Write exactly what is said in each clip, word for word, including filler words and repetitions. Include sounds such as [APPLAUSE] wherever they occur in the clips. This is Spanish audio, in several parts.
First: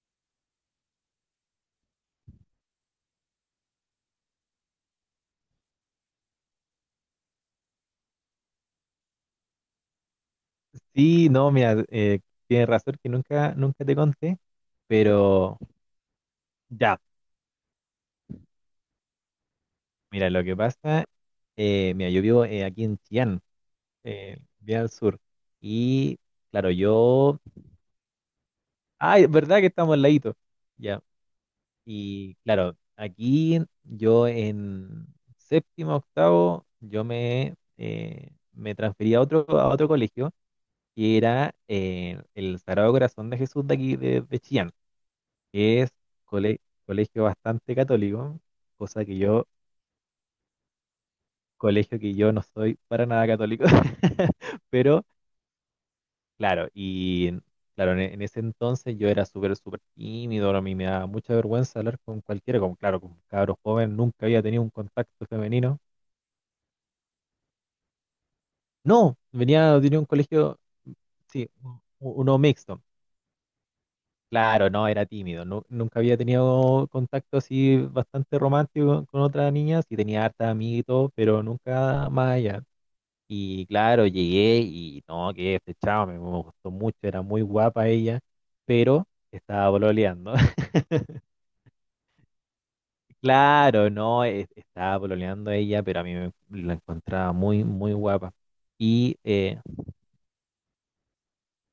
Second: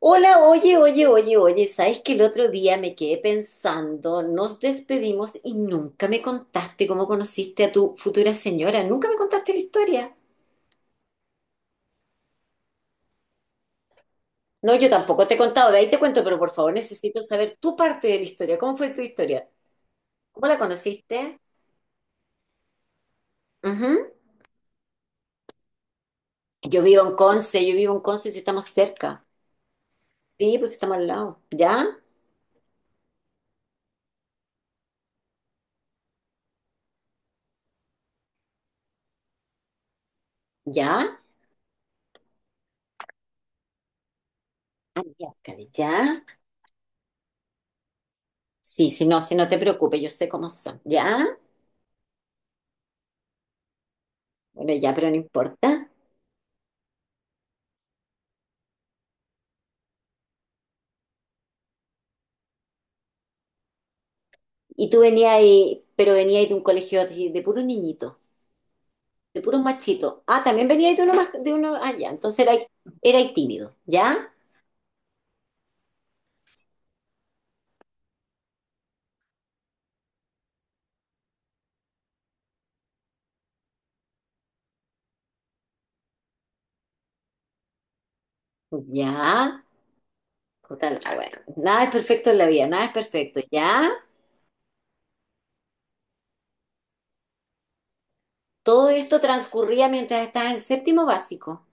Hola, oye, oye, oye, oye, ¿sabes que el otro día me quedé pensando, nos despedimos y nunca me contaste cómo conociste a tu futura señora? Nunca me contaste la historia. Sí, no, mira, eh, tienes razón que nunca, nunca te conté, No, yo tampoco te he pero contado, de ahí te cuento, pero por favor ya, necesito saber tu parte de la historia. ¿Cómo fue tu historia? mira, lo ¿Cómo que la pasa, conociste? eh, mira, yo vivo eh, aquí en Chillán, Ujú. eh, bien al sur, y claro, Yo vivo en yo, Conce, yo vivo en Conce si estamos ay, cerca. es verdad que estamos al ladito, Sí, pues estamos ya, al lado. ¿Ya? y claro, aquí yo en séptimo, octavo, yo me, eh, me transferí a otro, a otro colegio, que ¿Ya? era eh, el Sagrado Corazón de Jesús de aquí, de, de Chillán. Ah, ya, Cari, es ¿ya? cole- Colegio bastante católico, Sí, cosa si que no, si yo, no te preocupes, yo sé cómo son. ¿Ya? colegio que yo no soy para nada católico, [LAUGHS] Bueno, ya, pero pero no importa. claro, y claro, en, en ese entonces yo era súper, súper tímido, no, a mí me daba mucha vergüenza hablar con cualquiera, como claro, con cabros joven, nunca había tenido un Y tú contacto venías femenino. ahí, pero venías de un colegio de, de puros niñitos, No, de puros venía, tenía un machitos. Ah, colegio, también venías de uno más, sí, de uno allá. u- uno Entonces era, mixto. era tímido, ¿ya? Claro, no, era tímido. Nu- nunca había tenido contacto así bastante romántico con otra niña, sí tenía harta amiga y todo, pero nunca más allá. Y claro, llegué y no, quedé flechado, me, me gustó mucho, era muy guapa ella, pero Ya. estaba pololeando. [LAUGHS] Total, la wea. Nada es perfecto en la vida, nada es perfecto, ¿ya? Claro, no, e- estaba pololeando ella, pero a mí me, la encontraba muy, muy guapa. Todo Y esto eh, transcurría mientras estaba en séptimo básico.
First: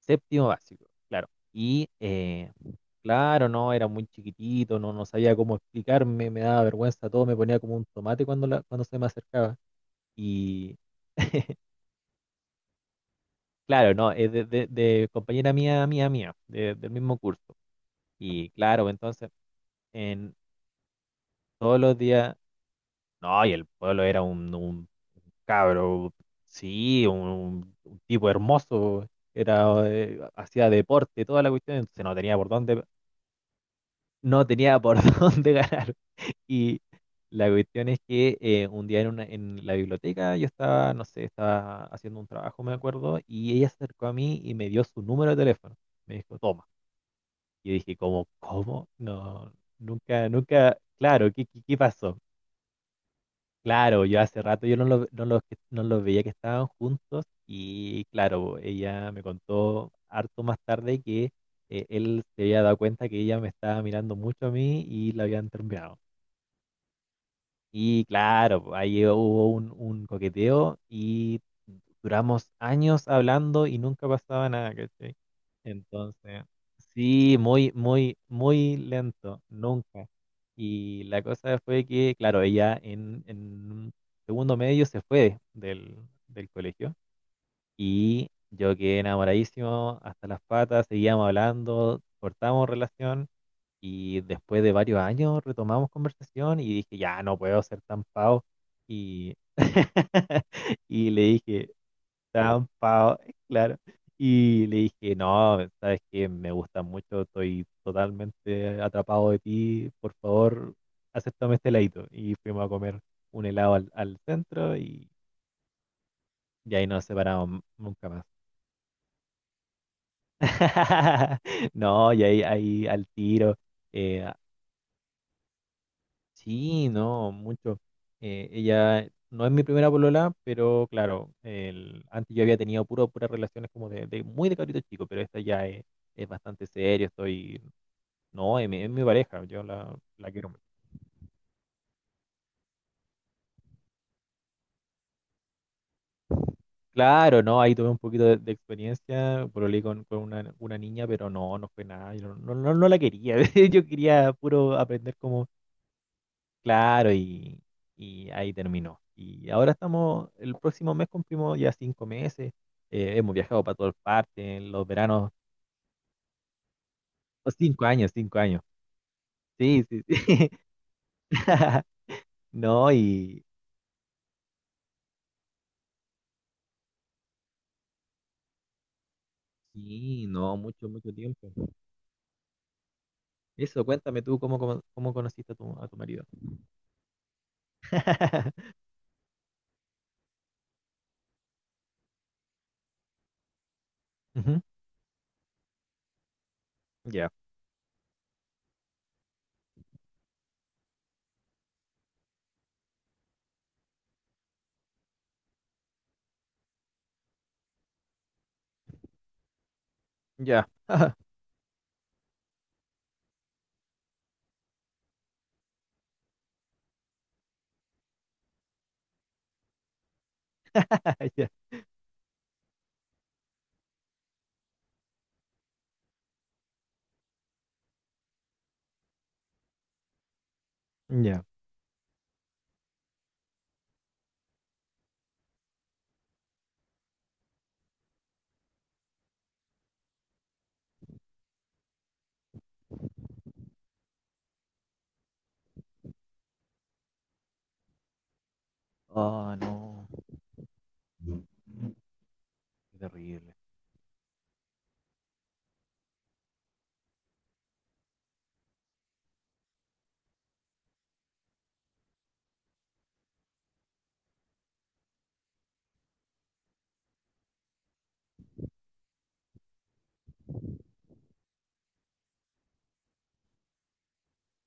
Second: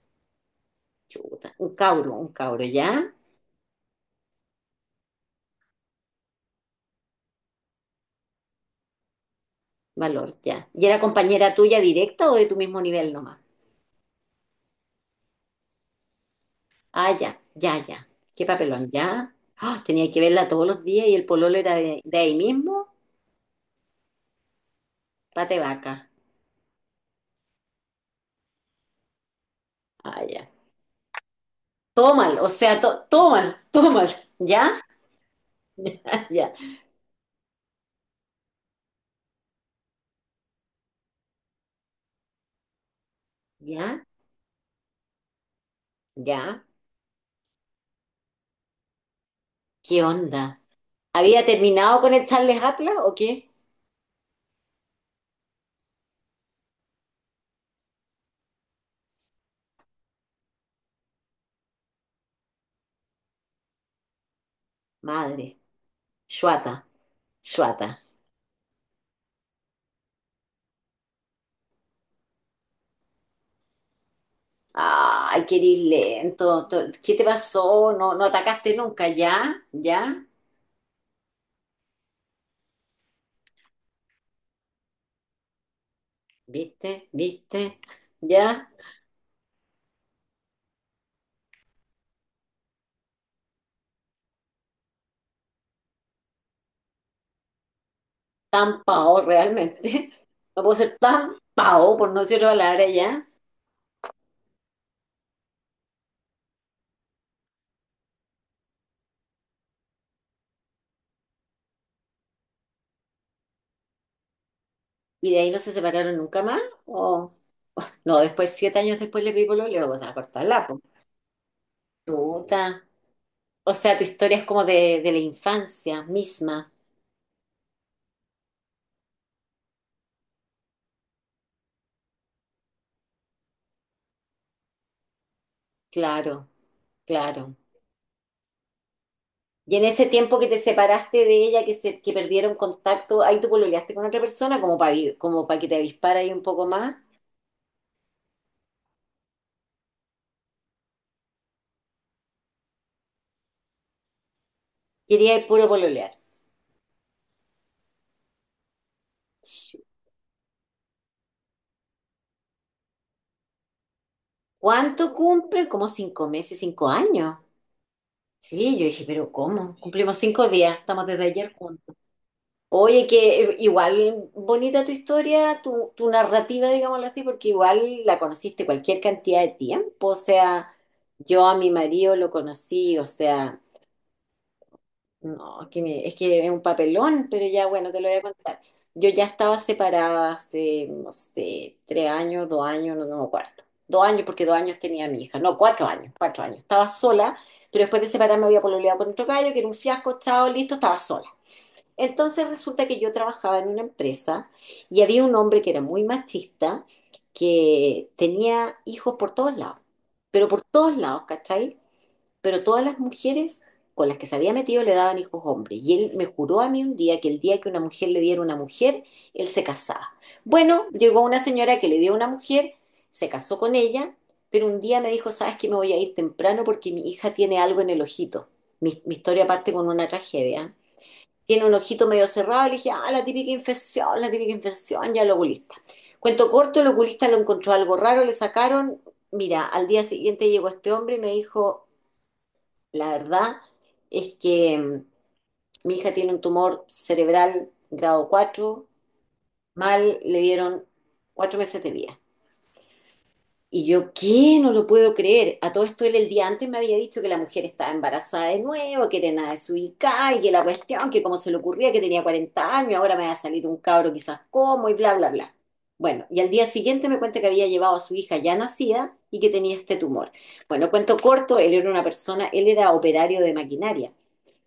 Séptimo básico, claro. Chuta, un Y cauro, un eh, cauro, ¿ya? Claro, no, era muy chiquitito, no, no sabía cómo explicarme, me daba vergüenza todo, me ponía como un tomate cuando, la, cuando se me acercaba. Valor, ya. Y ¿Y era compañera tuya directa o de tu mismo nivel nomás? claro, no, es de, de- de compañera mía, mía, mía, de- del Ah, mismo ya, curso. ya, ya. Qué Y claro, papelón, ¿ya? entonces, Ah, tenía que en verla todos los días y el pololo era todos los de, de ahí días, mismo, no, y el pueblo era un, un pate vaca. cabro, sí, un, un tipo hermoso, era, eh, Ah, ya. hacía deporte, toda la cuestión, entonces Todo no tenía mal, o por sea, dónde, to- todo mal, [LAUGHS] todo mal. no tenía ¿Ya? por [LAUGHS] dónde ganar. Ya, Y la cuestión es que eh, un día en, una- en la biblioteca yo estaba, no sé, estaba haciendo un trabajo, me acuerdo, y ella se ya, acercó a mí y me dio su número de teléfono. Me dijo, ya. toma. Y dije, ¿cómo? ¿Cómo? No, ¿Qué nunca, onda? nunca, claro, ¿Había ¿qué, qué, qué terminado con pasó? el Charles Atlas o qué? Claro, yo hace rato yo no los no los que- no los veía que estaban juntos y claro, ella me contó harto más tarde que eh, él se había dado cuenta que ella me estaba mirando mucho a mí y la Madre, habían terminado. Shuata, Shuata. Y claro, pues, ahí hubo un, un coqueteo y duramos años hablando y nunca pasaba nada, ¿cachai? Ay, qué eres Entonces, lento. to- ¿Qué te sí, muy, pasó? No, muy, no atacaste muy nunca, lento, ¿ya? nunca. ¿Ya? Y la cosa fue que, claro, ella en, en segundo medio se fue del, del colegio ¿Viste? ¿Viste? y ¿Ya? yo quedé enamoradísimo hasta las patas, seguíamos hablando, cortamos relación. Y después de varios años retomamos conversación y dije, ya no puedo ser tan pavo. Tan pao Y, realmente. [LAUGHS] No puedo [LAUGHS] ser y le tan dije, pao, por no decir otra tan palabra, pavo, ¿ya? [LAUGHS] claro. Y le dije, no, sabes que me gusta mucho, estoy totalmente atrapado de ti, por favor, acéptame este heladito. Y fuimos a comer un helado al, al centro y, ¿Y de ahí no se separaron nunca más? y ahí nos ¿O? separamos nunca No, más. después, siete años después le pido lo leo, o sea, cortarla, [LAUGHS] No, y ahí, Tuta. ahí al tiro. O sea, tu eh, historia es como de, de la infancia misma. Sí, no, mucho. Eh, ella no es mi primera polola, pero claro, el, antes yo había tenido puro, puras relaciones como de, de muy de cabrito chico, pero esta ya es, es Claro, bastante serio, claro. estoy, no, es mi, es mi pareja, yo Y en la, ese la tiempo que quiero te mucho. separaste de ella, que se, que perdieron contacto, ahí tú pololeaste con otra persona como para como para que te avispara ahí un poco más. Claro, no, ahí tuve un poquito de, de experiencia, pololeé con, con una, una niña, pero no, no fue nada, yo no, no, no la quería, [LAUGHS] yo quería puro aprender Quería ir como puro pololear. claro, y, y ahí terminó. Y ahora estamos, el próximo mes cumplimos ya cinco meses. Eh, hemos viajado para todas partes, en los ¿Cuánto veranos, cumple? Como cinco meses, cinco años. oh, cinco años, cinco años. Sí, yo dije, pero ¿cómo? Sí, sí, Cumplimos cinco sí. días, estamos desde ayer [LAUGHS] juntos. No, Oye, que y eh, igual bonita tu historia, tu, tu narrativa, digámoslo así, porque igual la conociste cualquier cantidad de tiempo. O sí, no, sea, mucho, mucho yo tiempo. a mi marido lo conocí, o sea, Eso, cuéntame tú cómo, cómo cómo conociste a no, tu, que a tu me- es marido. que es un papelón, pero ya bueno, te lo voy a contar. [LAUGHS] Yo ya estaba separada hace, no sé, tres años, dos años, no, no me acuerdo. Dos años, porque dos Ujú, años tenía a mi hija. No, cuatro años, cuatro años. Estaba ya, sola, pero después de separarme había pololeado con otro gallo, que era un fiasco, chao, listo, estaba sola. Entonces resulta que yo trabajaba en una empresa y había un hombre que era muy machista, que tenía hijos por todos lados, pero por ya, todos [LAUGHS] lados, ¿cachai? Pero todas las mujeres con las que se había metido le daban hijos hombres. Y él me juró a mí un día que el día que una mujer le diera una mujer, él se casaba. Bueno, llegó una ya, señora que le dio una mujer, se casó con ella, pero un día me dijo, ¿sabes que me voy a ir temprano porque mi hija tiene algo en el ojito? Mi, mi historia parte con una tragedia, ya. tiene un ojito medio cerrado, le dije, ah, la típica infección, la típica infección, ya el oculista. Cuento corto, el oculista lo encontró algo raro, le sacaron, mira, al día siguiente llegó este hombre y me dijo, la verdad es que mm, mi hija tiene un tumor cerebral grado cuatro, Oh, no. mal, le dieron cuatro meses de vida. Qué terrible. Y yo, ¿qué? No lo puedo creer. A todo esto él el día antes me había dicho que la mujer estaba embarazada de nuevo, que era nada desubicada y que la cuestión, que cómo se le ocurría, que tenía cuarenta años, ahora me va a salir un cabro quizás como y bla, bla, bla. Bueno, y al día siguiente me cuenta que había llevado a su hija ya nacida y que tenía este tumor. Bueno, cuento corto, él era una persona, él era operario de maquinaria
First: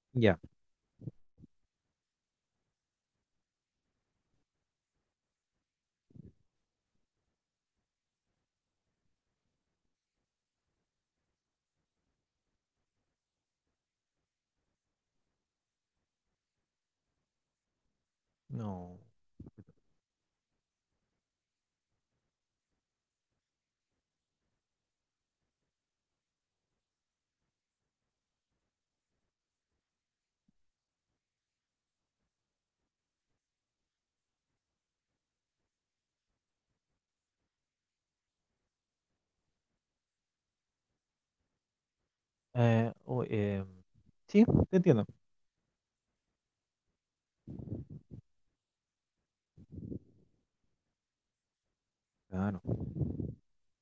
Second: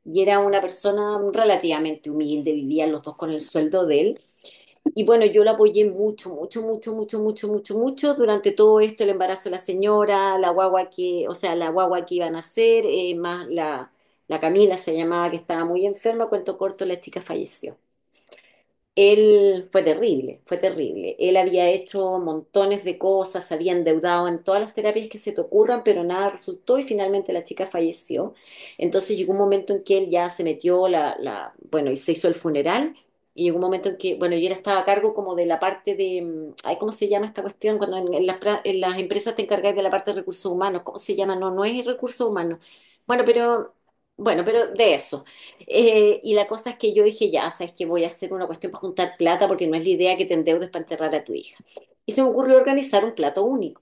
y era Ya, una persona relativamente humilde, vivían los dos con el sueldo de él, y bueno, yo la apoyé mucho, mucho, mucho, mucho, mucho, mucho, mucho durante todo esto, el embarazo de la señora, la guagua que, o sea, la guagua que iba a nacer, eh, más la, la Camila se llamaba, que estaba muy enferma, cuento corto, la chica falleció. no. Él fue terrible, fue terrible. Él había hecho montones de cosas, se había endeudado en todas las terapias que se te ocurran, pero nada resultó y finalmente la chica falleció. Entonces llegó un momento en que él ya se metió la, la, bueno, y se hizo el funeral. Y llegó un momento en que, bueno, yo era estaba a cargo como de la parte de, mm, ay, ¿cómo se llama esta cuestión? Cuando en, en las, pra- en las empresas te encargáis de la parte de recursos humanos, ¿cómo se llama? No, no es recursos humanos. Eh, Bueno, oh, em, pero, bueno, sí, pero te de entiendo. eso. Eh, y la cosa es que yo dije, ya, sabes que voy a hacer una cuestión para juntar plata porque no es la idea que te endeudes para enterrar a tu hija. Y se me ocurrió Claro. organizar un plato único.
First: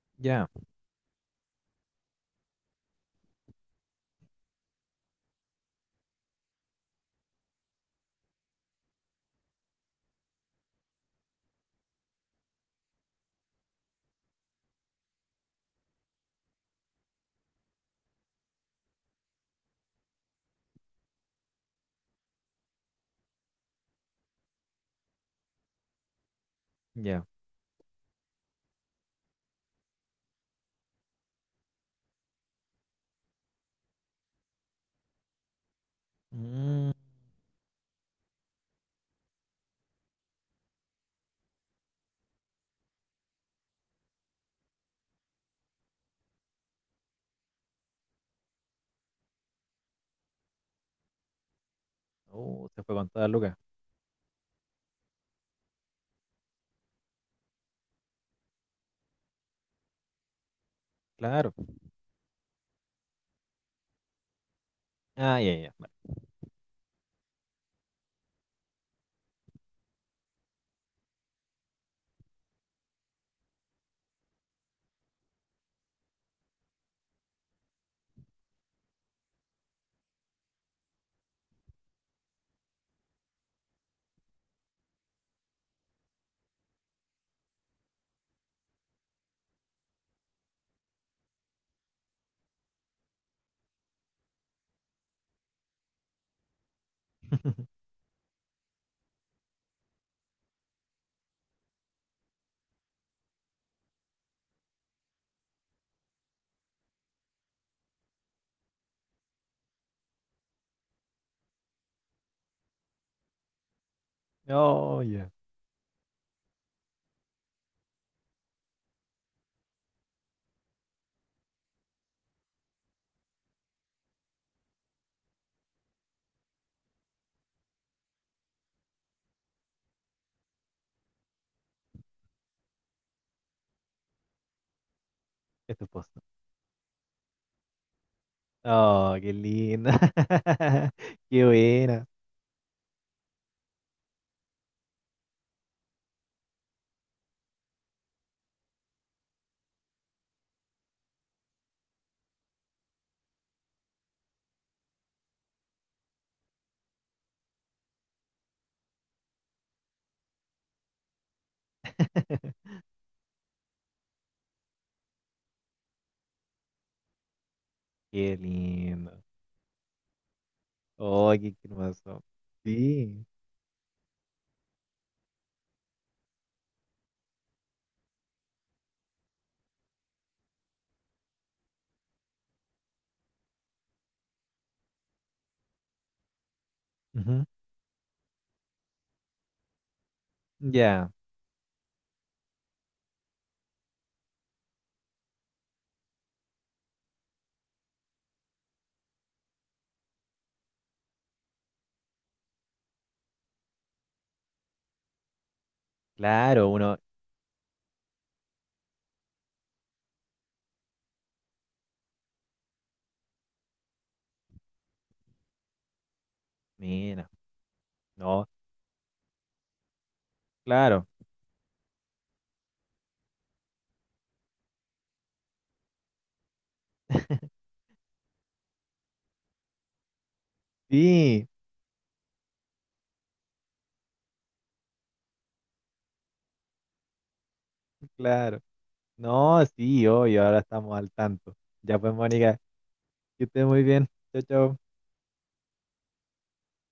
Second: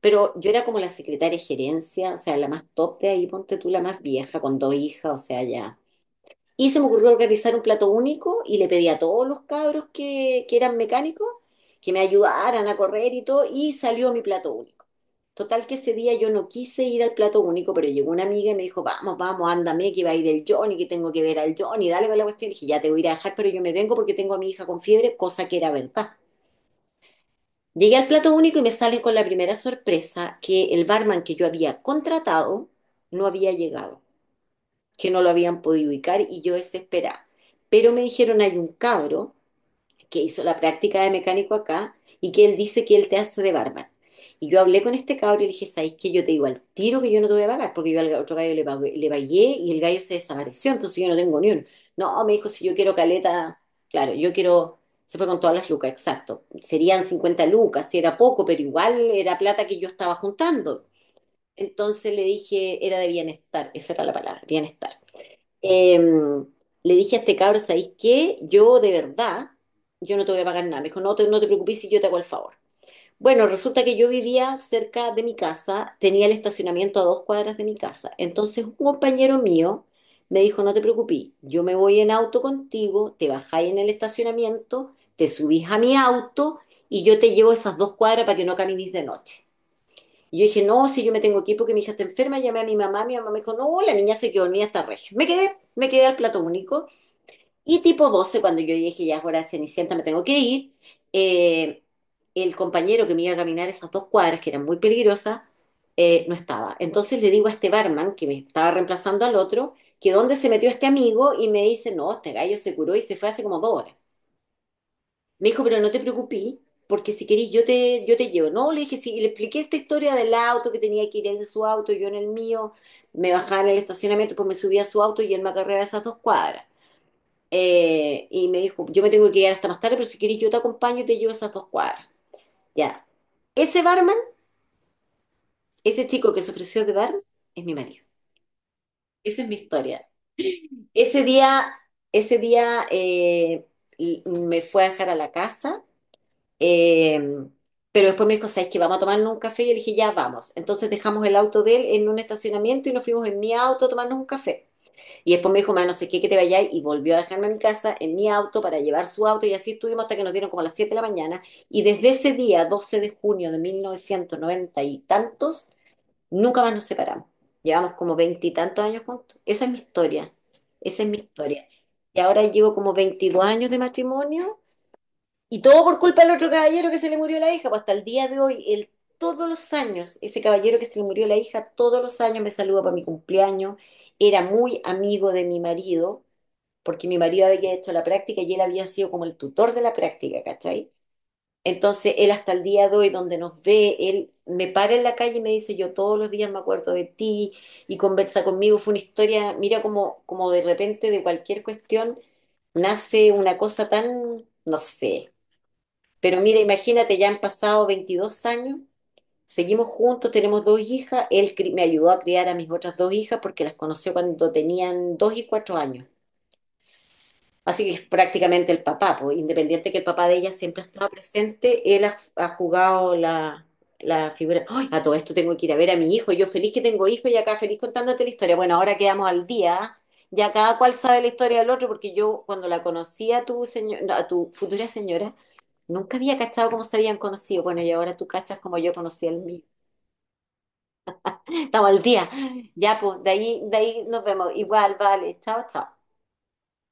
Pero Ya, yo era como la secretaria de gerencia, o sea, la más top de ahí, ponte tú la más vieja, con dos hijas, o sea, ya. Y se me ocurrió organizar un plato único y le pedí a todos los cabros que, que eran mecánicos que me ayudaran a correr y todo, y salió mi plato único. Total que ese día yo no quise ir al plato único, pero llegó una amiga y me dijo, vamos, vamos, ándame, que va a ir el Johnny, que tengo que ver al Johnny, dale con la cuestión. Y dije, ya te voy a ir a dejar, pero yo me vengo porque tengo a mi hija con fiebre, cosa que era verdad. ya. Llegué al plato único y me salen con la primera sorpresa que el barman que yo había contratado no había llegado, que no lo habían podido ubicar, y yo Mm, desesperada. Pero me dijeron, hay un cabro que hizo la práctica de mecánico acá y que él dice que él te hace de barman. Y yo hablé con este cabro y le dije, ¿sabes qué? Yo te digo al tiro que yo no te voy a pagar, porque yo al otro gallo le, pagué- le pagué y el gallo se desapareció, entonces yo no tengo ni uno. No, me dijo, si oh, yo se quiero fue con toda Lucas. caleta, claro, yo quiero, se fue con todas las lucas, exacto. Serían cincuenta lucas, si era poco, pero igual era plata que yo estaba juntando. Claro. Entonces le dije, era de bienestar, esa era la palabra, bienestar. Ah, ya, ya, vale. Eh, Le dije a este cabro, ¿sabéis qué? Yo de verdad, yo no te voy a pagar nada. Me dijo, no te, no te preocupes, si yo te hago el favor. Bueno, resulta que yo vivía cerca de mi casa, tenía el estacionamiento a dos cuadras de mi casa. Entonces un compañero mío me dijo, no te preocupes, yo me voy en auto contigo, te bajáis en el estacionamiento, te subís a mi auto y yo te llevo esas dos cuadras para que no camines de noche. Y yo dije, no, si yo me tengo que ir porque mi hija está enferma, llamé a mi mamá, mi mamá me dijo, no, la niña se quedó dormida hasta regio. Me quedé, me quedé al plato único. Y [LAUGHS] tipo doce cuando yo dije, ya es hora de Cenicienta, me tengo que ir, eh, el compañero que me iba a caminar esas dos cuadras, que eran muy peligrosas, eh, no estaba. Entonces le digo a este barman, que me estaba reemplazando al otro, que dónde se metió este amigo, y me dice, no, este gallo se curó y se fue hace como dos horas. Oh, ya. Me dijo, pero no te preocupes, porque si querís yo te, yo te llevo. No, le dije, sí, y le expliqué esta historia del auto, que tenía que ir en su auto, yo en el mío, me bajaba en el estacionamiento, pues me subía a su auto y él me acarreaba esas dos cuadras. Eh, y me dijo, yo me tengo que quedar hasta más tarde, pero si querís yo te acompaño y te llevo esas dos cuadras. Ya. Ese barman, Esto es tu ese posta. chico que se ofreció de barman, es mi marido. Oh, qué Esa es mi linda. historia. [LAUGHS] Ese Qué día, buena. ese día eh, me fue a dejar a la casa. Eh, pero después me dijo, ¿sabes qué? Vamos a tomarnos un café. Y yo le dije, ya vamos. Entonces dejamos el auto de él en un estacionamiento y nos fuimos en mi auto a tomarnos un café. Y después me dijo, ma, no sé qué, que te vayas. Y volvió a dejarme a mi casa en mi auto para llevar su auto. Y así estuvimos hasta que nos dieron como a las siete de la mañana. Y desde ese día, [LAUGHS] doce de junio de mil novecientos noventa y tantos, nunca más nos separamos. Llevamos como Qué veintitantos años lindo. juntos. Esa es mi historia. Esa es mi Oh, qué historia. Y hermoso. ahora llevo como Sí. veintidós años de matrimonio y todo por culpa del otro caballero que se le murió la hija, pues hasta el día de hoy, él todos los años, ese caballero que se le murió la hija, todos los años me saluda para mi cumpleaños, era muy amigo de mi marido, porque mi marido Ujú. había hecho la práctica y él había sido como el tutor de la práctica, ¿cachai? Ya, Entonces él hasta el día de hoy, donde nos ve, él me para en la calle y me dice, yo todos los días me acuerdo de ti y conversa conmigo. Fue una historia, mira como, como de repente de cualquier cuestión nace una cosa tan, no sé, pero mira, claro, uno. imagínate, ya han pasado veintidós años, seguimos juntos, tenemos dos hijas, él cri- me ayudó a criar a mis otras dos hijas porque las conoció cuando tenían dos y cuatro años. Mira, Así que es no, prácticamente el papá, pues, independiente que el papá de ella siempre ha claro. estado presente, él ha, ha jugado la, la figura. ¡Ay! A todo esto tengo que ir a ver a mi hijo, yo feliz que tengo hijo y acá [LAUGHS] feliz contándote la historia. Bueno, ahora quedamos al día, ¿ah? Ya cada cual sabe la Sí, historia del otro porque yo cuando la conocí a tu señor, a tu futura señora, nunca había cachado cómo se habían conocido. Bueno, y ahora tú cachas claro. como yo conocí el mío. No, sí, obvio, ahora estamos al tanto. Estamos Ya al pues, día. Mónica, Ya, pues, de que ahí, estés de muy ahí bien. nos Chao, vemos. chao. Igual, vale. Chao, chao.